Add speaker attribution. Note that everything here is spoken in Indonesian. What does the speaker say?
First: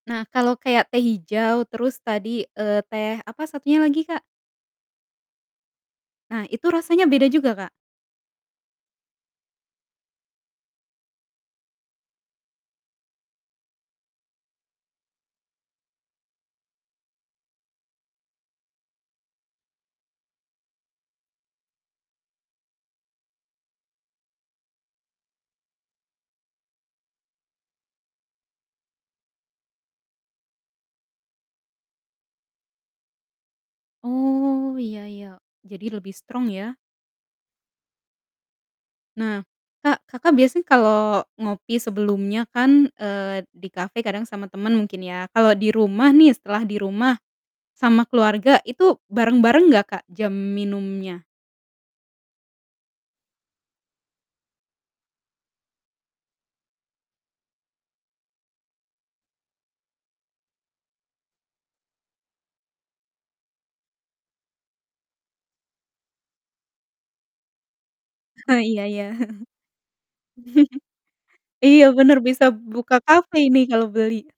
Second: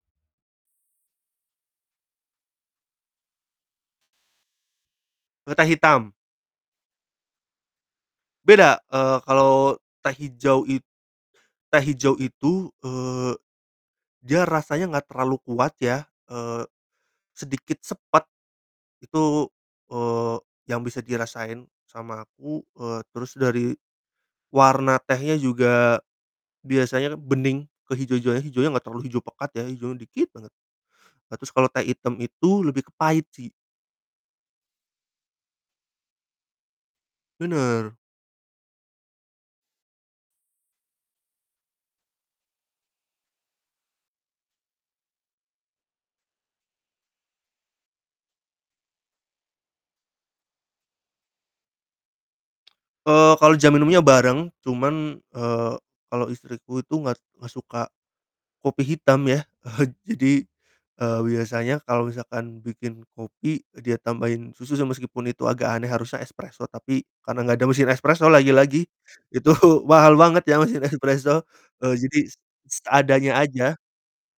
Speaker 1: Nah, kalau kayak teh hijau terus tadi, eee, teh apa satunya lagi, Kak?
Speaker 2: E teh hitam.
Speaker 1: Nah itu rasanya beda juga, Kak?
Speaker 2: Beda, eee, kalau teh hijau it teh hijau itu, eee, dia rasanya gak terlalu kuat ya, eee, sedikit sepet itu, eee, yang bisa dirasain sama aku, eee, terus dari warna tehnya juga biasanya bening ke hijau-hijauan, hijaunya gak terlalu hijau pekat ya, hijaunya dikit banget. Nah, terus kalo teh hitam itu lebih ke pahit sih.
Speaker 1: Oh iya iya jadi lebih strong ya?
Speaker 2: Bener.
Speaker 1: Nah, Kak, Kakak biasanya kalau ngopi sebelumnya kan, eee, di cafe kadang sama teman mungkin ya, kalau di rumah nih, setelah di rumah sama keluarga itu bareng-bareng gak Kak, jam minumnya?
Speaker 2: Eee, kalau jam minumnya bareng, cuman, eee, kalau istriku itu gak t gak suka kopi hitam ya. Jadi, eee, biasanya kalau misalkan bikin kopi dia tambahin susu se meskipun itu agak aneh harusnya espreso, tapi karena gak ada mesin espreso
Speaker 1: He iya
Speaker 2: lagi-lagi
Speaker 1: iya.
Speaker 2: itu mahal banget ya mesin espreso
Speaker 1: Iya,
Speaker 2: jadi
Speaker 1: bener
Speaker 2: s
Speaker 1: bisa buka cafe
Speaker 2: seadanya
Speaker 1: ini
Speaker 2: aja.
Speaker 1: kalo beli.